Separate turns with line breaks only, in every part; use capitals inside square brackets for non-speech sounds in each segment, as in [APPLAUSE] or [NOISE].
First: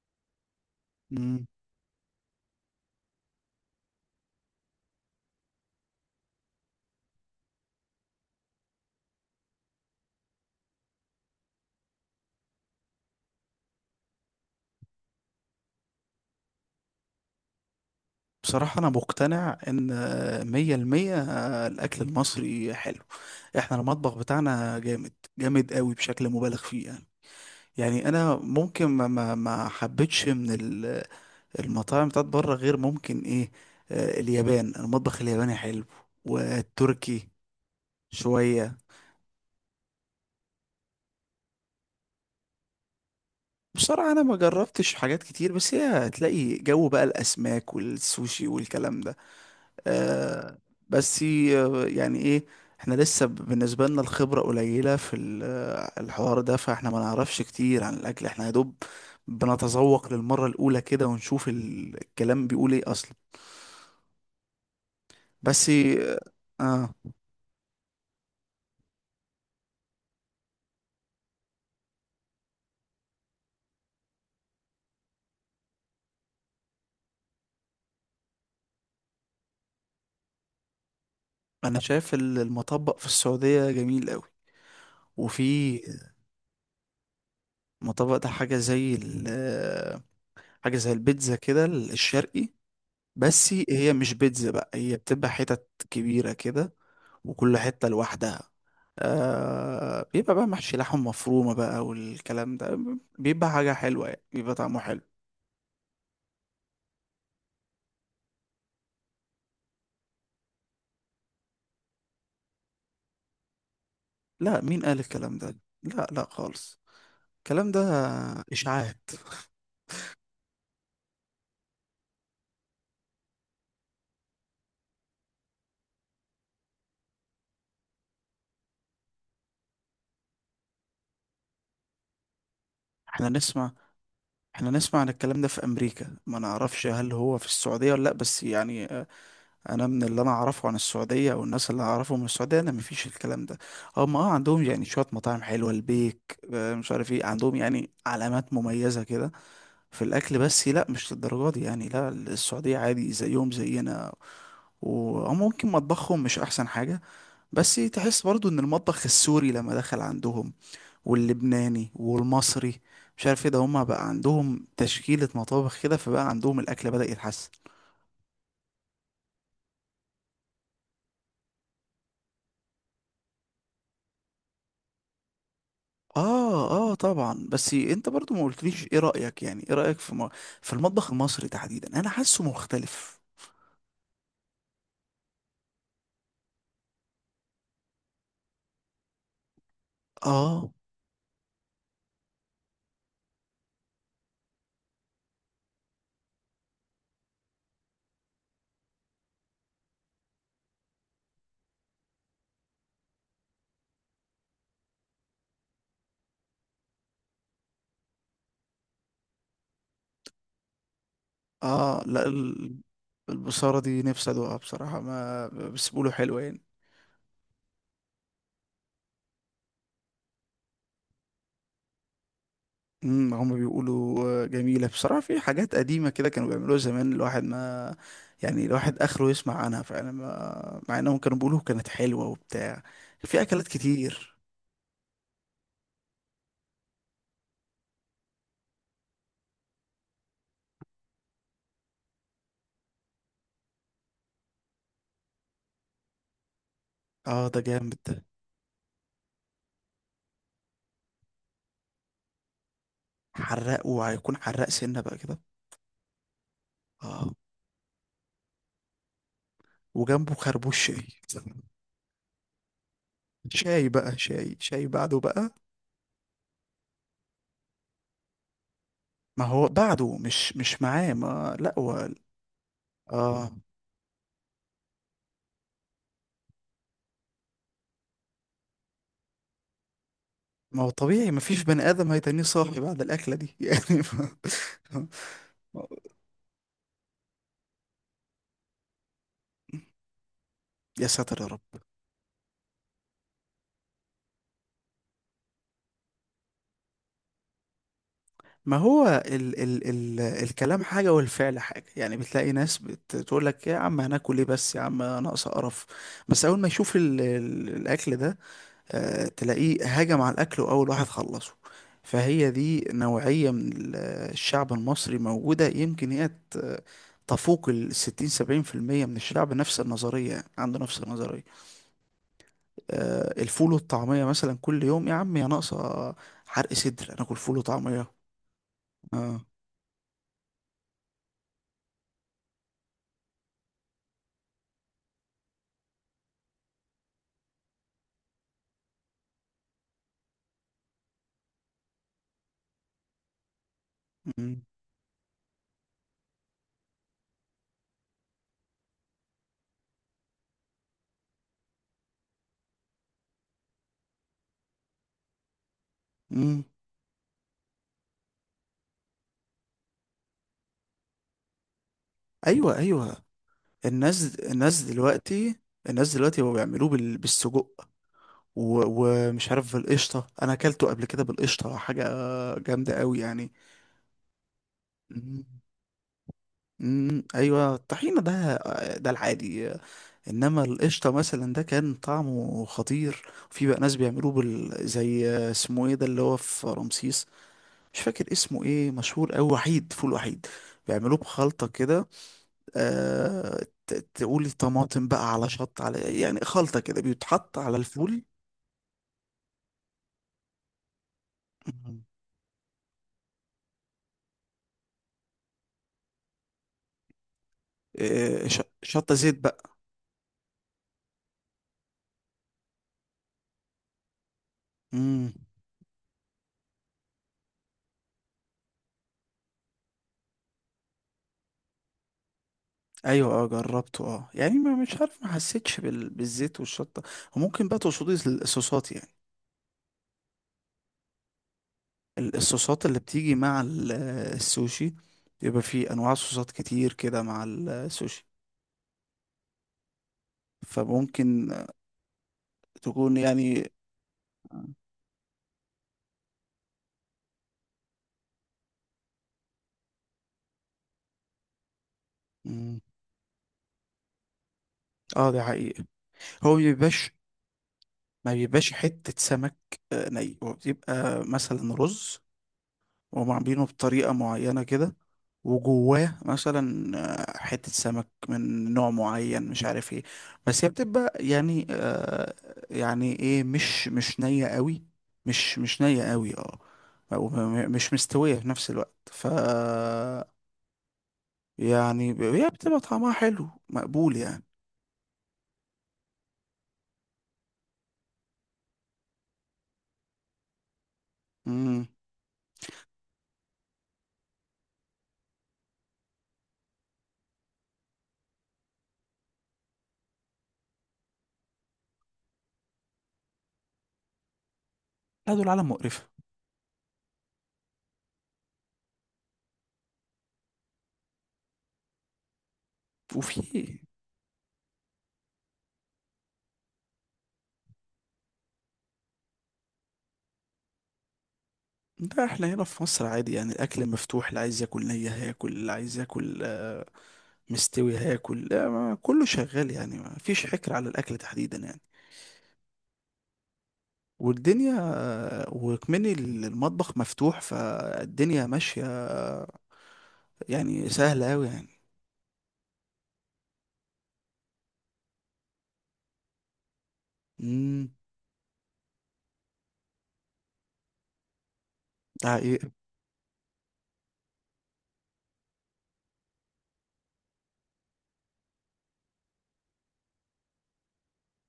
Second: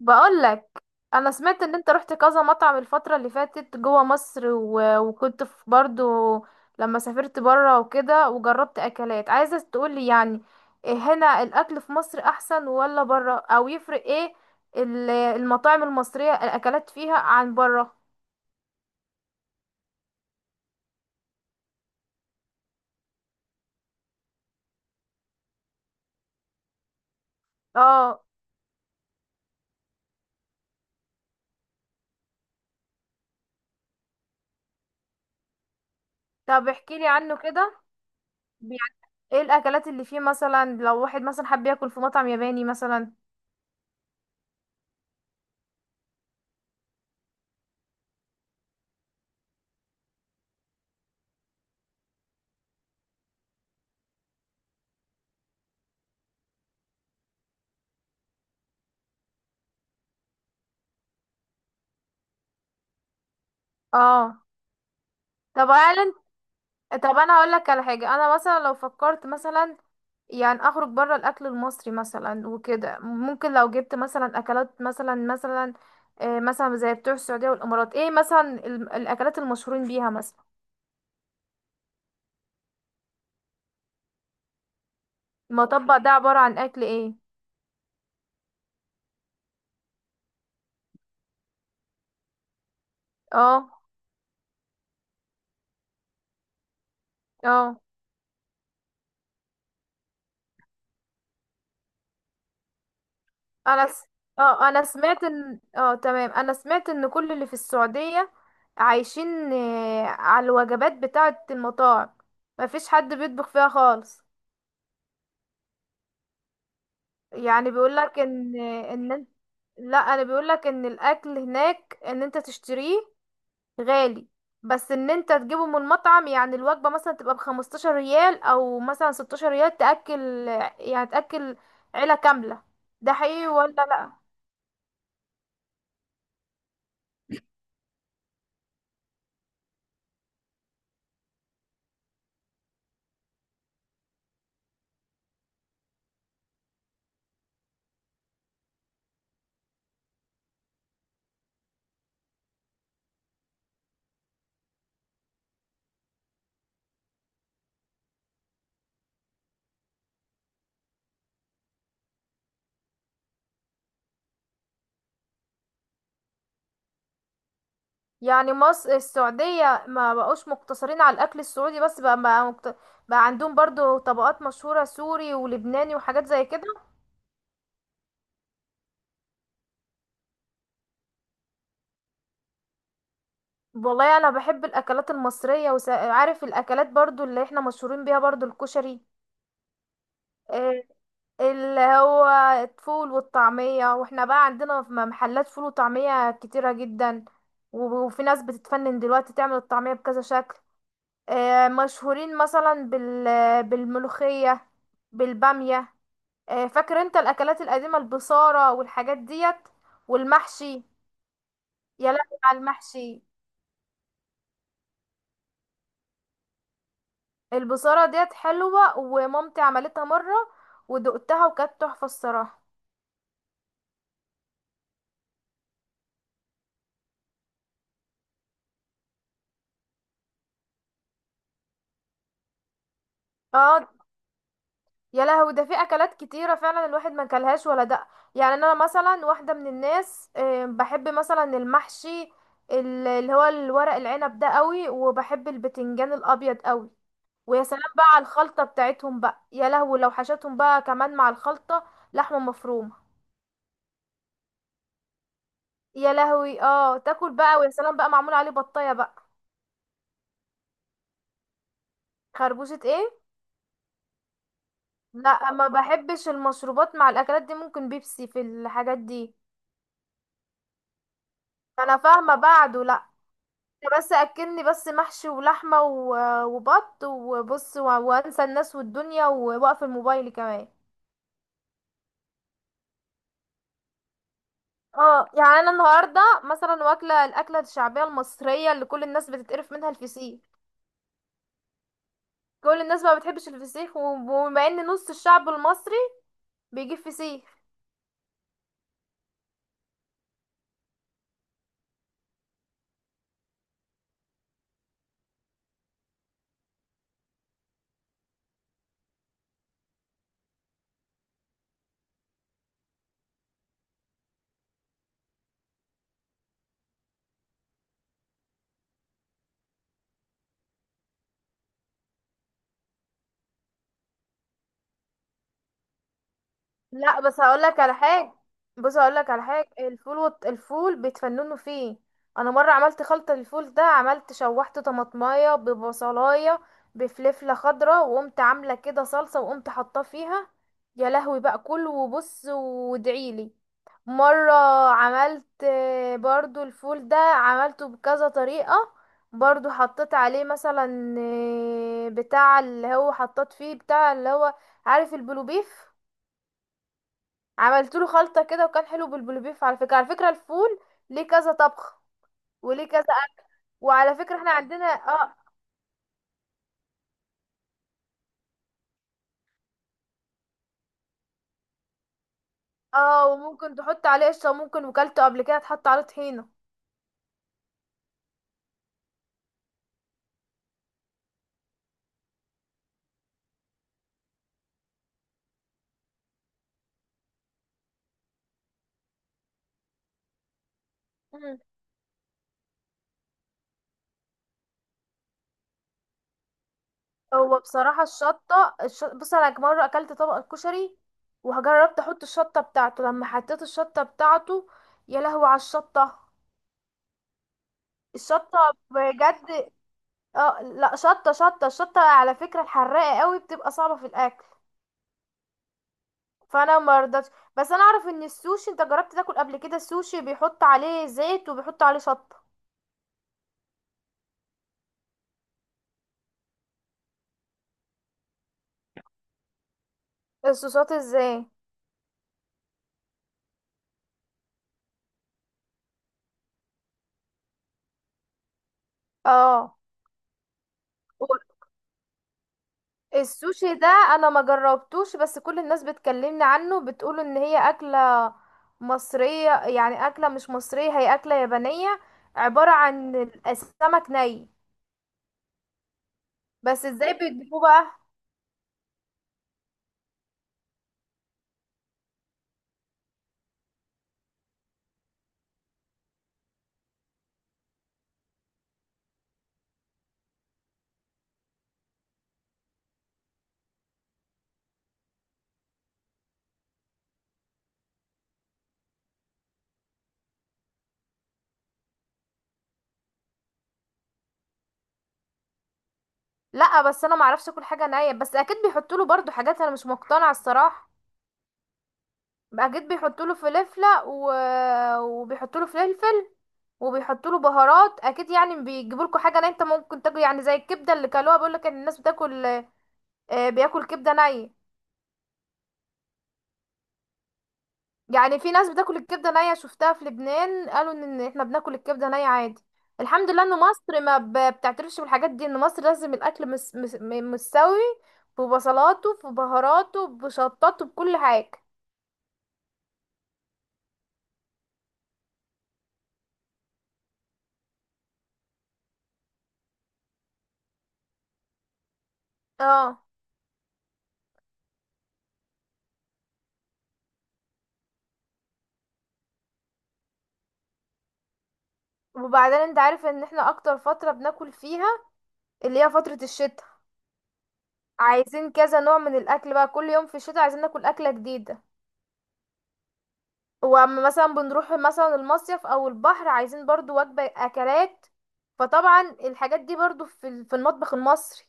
بقولك، انا
مم.
سمعت ان انت رحت كذا مطعم الفترة اللي فاتت جوه مصر وكنت في برضو لما سافرت برا وكده وجربت اكلات، عايزة تقولي يعني إيه؟ هنا الاكل في مصر احسن ولا برا؟ او يفرق ايه المطاعم المصرية الاكلات فيها عن برا؟
بصراحة أنا مقتنع إن مية المية الأكل المصري حلو. إحنا المطبخ بتاعنا جامد جامد قوي بشكل مبالغ فيه يعني. يعني
اه،
أنا ممكن ما حبيتش من المطاعم بتاعت بره غير ممكن إيه. اليابان، المطبخ الياباني حلو،
طب احكيلي
والتركي
عنه كده
شوية.
يعني. ايه الاكلات اللي فيه مثلا لو واحد مثلا حب ياكل في مطعم ياباني مثلا؟
بصراحة أنا ما جربتش حاجات كتير، بس هي هتلاقي جو بقى الأسماك والسوشي والكلام ده. آه، بس يعني ايه، احنا لسه بالنسبة لنا الخبرة قليلة في الحوار ده، فاحنا ما نعرفش كتير عن الأكل. احنا يا دوب بنتذوق للمرة الأولى كده، ونشوف الكلام بيقول ايه أصلا.
اه،
بس
طب هل
آه،
طب انا هقول لك على حاجه، انا مثلا لو فكرت مثلا يعني اخرج بره الاكل المصري مثلا وكده، ممكن لو جبت مثلا اكلات مثلا مثلا زي بتوع السعوديه والامارات، ايه مثلا الاكلات المشهورين بيها مثلا؟
أنا شايف المطبق في السعودية جميل قوي. وفي
المطبق ده عباره عن اكل ايه؟
مطبق، ده حاجة زي البيتزا كده الشرقي، بس
اه
هي مش بيتزا بقى، هي بتبقى حتت كبيرة كده وكل
اه.
حتة لوحدها. آه، بيبقى بقى محشي لحم مفرومة بقى والكلام ده، بيبقى حاجة
انا س...
حلوة يعني، بيبقى
اه
طعمه
انا
حلو.
سمعت ان تمام، انا سمعت ان كل اللي في السعوديه عايشين على الوجبات بتاعه المطاعم، مفيش حد بيطبخ فيها خالص.
لا، مين قال الكلام ده؟ لا، لا خالص.
يعني
الكلام ده
بيقولك ان
إشاعات.
لا، انا بيقولك ان الاكل هناك ان انت تشتريه غالي، بس ان انت تجيبه من مطعم، يعني الوجبة مثلا تبقى بخمستاشر ريال او مثلا ستاشر ريال تأكل، يعني تأكل عيلة كاملة. ده
احنا
حقيقي
نسمع
ولا لا؟
احنا نسمع عن الكلام ده في أمريكا، ما نعرفش هل هو في السعودية ولا لا، بس يعني أنا من اللي أنا أعرفه عن السعودية أو الناس اللي أعرفهم من السعودية، أنا مفيش الكلام ده. هم عندهم يعني شوية مطاعم حلوة، البيك، مش عارف ايه، عندهم يعني علامات مميزة كده في الاكل، بس لا مش للدرجه دي يعني. لا، السعوديه عادي، زيهم زينا. وممكن مطبخهم مش احسن حاجة، بس تحس برضو ان المطبخ السوري لما دخل عندهم واللبناني والمصري، مش عارف ايه ده، هما بقى عندهم تشكيلة مطابخ كده، فبقى عندهم الاكل بدأ يتحسن.
يعني مصر السعودية ما بقوش مقتصرين على الاكل السعودي بس، بقى عندهم برضو طبقات مشهورة سوري ولبناني وحاجات زي كده.
اه اه طبعا، بس انت برضو ما قلتليش ايه رأيك، يعني ايه رأيك في في المطبخ المصري تحديدا، انا حاسه مختلف.
والله انا بحب الاكلات المصريه، وعارف الاكلات برضو اللي احنا مشهورين بيها، برضو الكشري،
اه،
آه، اللي هو الفول والطعميه، واحنا بقى عندنا في محلات فول وطعميه كتيره جدا، وفي ناس بتتفنن دلوقتي تعمل الطعميه بكذا شكل. مشهورين مثلا بال بالملوخيه، بالباميه، فاكر انت الاكلات القديمه؟ البصاره والحاجات ديت والمحشي.
اه،
يا
لا.
لهوي على المحشي!
البصارة دي نفسي ادوقها بصراحة، ما بس بيقولوا حلوة يعني.
البصارة ديت حلوة ومامتي عملتها مرة ودقتها وكانت تحفة الصراحة.
هم بيقولوا جميلة بصراحة. في حاجات قديمة كده كانوا بيعملوها زمان الواحد ما، يعني الواحد اخره يسمع عنها فعلا، ما مع انهم كانوا بيقولوا كانت حلوة وبتاع. في اكلات
اه،
كتير.
يا لهوي، ده في اكلات كتيرة فعلا الواحد ما كلهاش ولا دق. يعني انا مثلا واحدة من الناس بحب مثلا المحشي، اللي هو الورق العنب ده قوي، وبحب البتنجان الابيض قوي.
اه، ده
ويا سلام
جامد
بقى
ده.
على الخلطة بتاعتهم بقى! يا لهوي لو حشتهم بقى كمان مع الخلطة لحمة مفرومة!
حراق، وهيكون حراق سنة بقى كده.
يا لهوي، اه،
اه،
تاكل بقى، ويا سلام بقى معمول عليه بطاية بقى.
وجنبه خربوش شاي.
خربوشة ايه؟
شاي بقى، شاي بعده بقى.
لا ما بحبش المشروبات مع الاكلات دي، ممكن بيبسي في الحاجات دي.
ما هو بعده مش معاه، ما لا
فانا
هو.
فاهمه، بعده لا.
اه،
أنت بس اكلني بس محشي ولحمه وبط وبص وانسى الناس والدنيا، واقف الموبايل كمان.
ما هو طبيعي، مفيش بني آدم هيتنيه صاحي بعد الأكلة دي [LAUGHS] يعني
اه، يعني انا النهارده مثلا واكله الاكله الشعبيه المصريه اللي كل الناس بتتقرف منها، الفسيخ.
يا ساتر يا رب.
كل الناس ما بتحبش الفسيخ، وبما ان نص الشعب المصري بيجيب فسيخ.
ما هو ال الكلام حاجة والفعل حاجة، يعني بتلاقي ناس بتقول لك يا عم هناكل ايه بس يا عم ناقص قرف، بس أول ما يشوف ال الأكل ده، آه تلاقيه هاجم على الأكل وأول واحد خلصه. فهي دي نوعية من الشعب المصري موجودة، يمكن هي تفوق 60-70% من الشعب، نفس النظرية يعني، عنده نفس النظرية. الفول والطعمية مثلا كل يوم يا عم، يا ناقصة، حرق صدر
لا
انا اكل
بس
فول
هقول لك على
وطعمية.
حاجه، بص هقول لك
اه.
على حاجه. الفول بيتفننوا فيه. انا مره عملت خلطه الفول ده، عملت شوحت طماطمايه ببصلايه بفلفله خضراء، وقمت عامله كده صلصه وقمت حاطاه فيها. يا لهوي بقى! كل وبص وادعيلي. مره
مم.
عملت برضو الفول ده عملته بكذا طريقه. برضو حطيت عليه مثلا، بتاع اللي هو، حطيت فيه بتاع اللي هو، عارف البلوبيف؟
مم.
عملت له خلطه كده وكان حلو بالبلوبيف. على فكره، على فكره الفول ليه كذا طبخ
ايوه،
وليه كذا
ايوه،
أكل. وعلى
الناس
فكره احنا
الناس
عندنا اه.
دلوقتي، الناس دلوقتي بقوا بيعملوه بالسجق، ومش عارف بالقشطة. انا اكلته قبل كده بالقشطة، حاجة جامدة قوي
اه،
يعني.
وممكن تحط عليه قشطه، وممكن وكلته قبل
مم.
كده تحط عليه طحينه.
مم. ايوه، الطحينة ده العادي، انما القشطة مثلا ده كان طعمه خطير. في بقى ناس بيعملوه زي اسمه ايه ده اللي هو في رمسيس، مش فاكر اسمه ايه، مشهور أوي، وحيد فول وحيد، بيعملوه
مم.
بخلطة كده. تقولي طماطم بقى على على يعني خلطة كده بيتحط
هو
على
بصراحه
الفول.
بص، انا مره اكلت طبق الكشري وجربت
مم.
احط الشطه بتاعته، لما حطيت الشطه بتاعته يا لهوي على الشطه! الشطه،
شطة زيت
بجد،
بقى.
اه. لا شطه الشطه على فكره الحراقه قوي، بتبقى صعبه في الاكل،
امم.
فانا مرضتش. بس انا اعرف ان السوشي، انت جربت تاكل قبل كده السوشي؟ بيحط عليه زيت، وبيحط عليه شطة.
ايوه اه جربته، اه يعني ما مش عارف، ما حسيتش بالزيت والشطة. وممكن بقى تقصدي الصوصات يعني،
الصوصات ازاي؟
الصوصات اللي بتيجي مع السوشي، بيبقى فيه انواع صوصات كتير كده مع السوشي،
اه،
فممكن تكون يعني.
السوشي ده انا ما جربتوش، بس كل الناس بتكلمني عنه بتقول ان هي اكلة مصرية، يعني اكلة مش مصرية، هي اكلة يابانية، عبارة عن السمك ني.
اه، ده حقيقي. هو
بس
بيبقاش،
ازاي بيجيبوه بقى؟
ما بيبقاش حتة سمك ني. هو بيبقى مثلا رز وهم عاملينه بطريقة معينة كده، وجواه مثلا حتة سمك من نوع معين مش عارف ايه، بس هي بتبقى يعني آه، يعني ايه، مش نية قوي، مش نية قوي اه، أو مش مستوية في نفس الوقت، يعني هي بتبقى طعمها حلو مقبول يعني.
لا بس انا ما اعرفش اكل حاجة نية، بس اكيد بيحطوا له برضو حاجات، انا مش مقتنعة الصراحة.
امم.
بقى جيت بيحطوا له وبيحطوا له فلفل وبيحطوا له بهارات اكيد، يعني بيجيبوا لكم حاجه نيه انت ممكن تاكل. يعني زي الكبده اللي كلوها، بيقول لك ان الناس بتاكل، بياكل كبده نيه.
لا، دول عالم مقرفة.
يعني في ناس بتاكل الكبده نيه، شفتها في لبنان، قالوا ان إن احنا بناكل الكبده نيه عادي. الحمد لله ان
وفي،
مصر ما ب- بتعترفش بالحاجات دي، ان مصر لازم الاكل مستوي، ببصلاته، ببهاراته، بشطاته، بكل حاجه.
ده احنا هنا في مصر عادي يعني، الاكل مفتوح، اللي عايز ياكل نية هياكل، اللي عايز ياكل مستوي هياكل. لا، كله شغال يعني، ما فيش حكر على الاكل تحديدا يعني.
اه،
والدنيا، وكمان المطبخ مفتوح، فالدنيا ماشية، يعني سهلة أوي يعني.
وبعدين انت عارف ان احنا اكتر فتره بناكل فيها، اللي هي فترة الشتاء،
امم.
عايزين كذا نوع من الأكل بقى، كل يوم في الشتاء عايزين ناكل أكلة جديدة.
ده حقيقة.
وأما مثلا بنروح مثلا المصيف أو البحر، عايزين برضو وجبة أكلات، فطبعا الحاجات دي برضو في في المطبخ المصري.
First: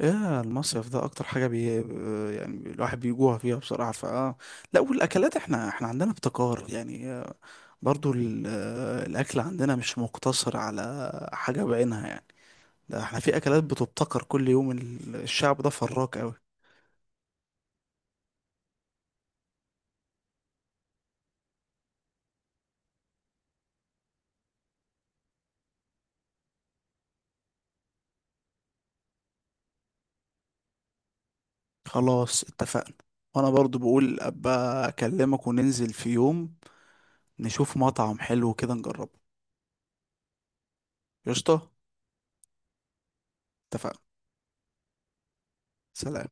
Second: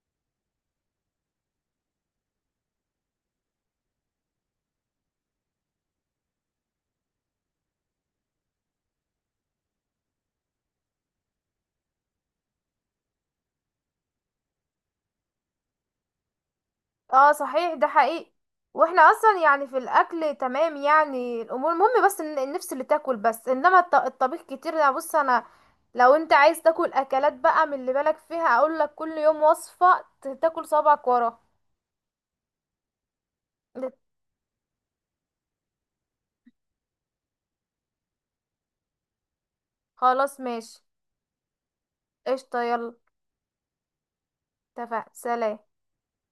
ايه المصيف ده، اكتر حاجة بي يعني الواحد بيجوع فيها بصراحة، فاه. لا، والاكلات احنا عندنا ابتكار يعني. برضو الاكل عندنا مش مقتصر على حاجة بعينها يعني. ده احنا في اكلات بتبتكر كل يوم، الشعب ده فراك قوي.
اه صحيح، ده حقيقي. واحنا اصلا يعني في الاكل تمام يعني، الامور المهم بس ان النفس اللي تاكل، بس انما الطبيخ كتير. انا بص، انا لو انت عايز تاكل اكلات بقى من اللي بالك فيها، اقول لك كل يوم وصفة تاكل صابعك ورا.
خلاص اتفقنا. وانا برضو بقول ابقى اكلمك وننزل في يوم، نشوف مطعم حلو كده نجربه.
خلاص، ماشي.
قشطة.
قشطة، يلا.
اتفقنا،
اتفق، سلام.
سلام.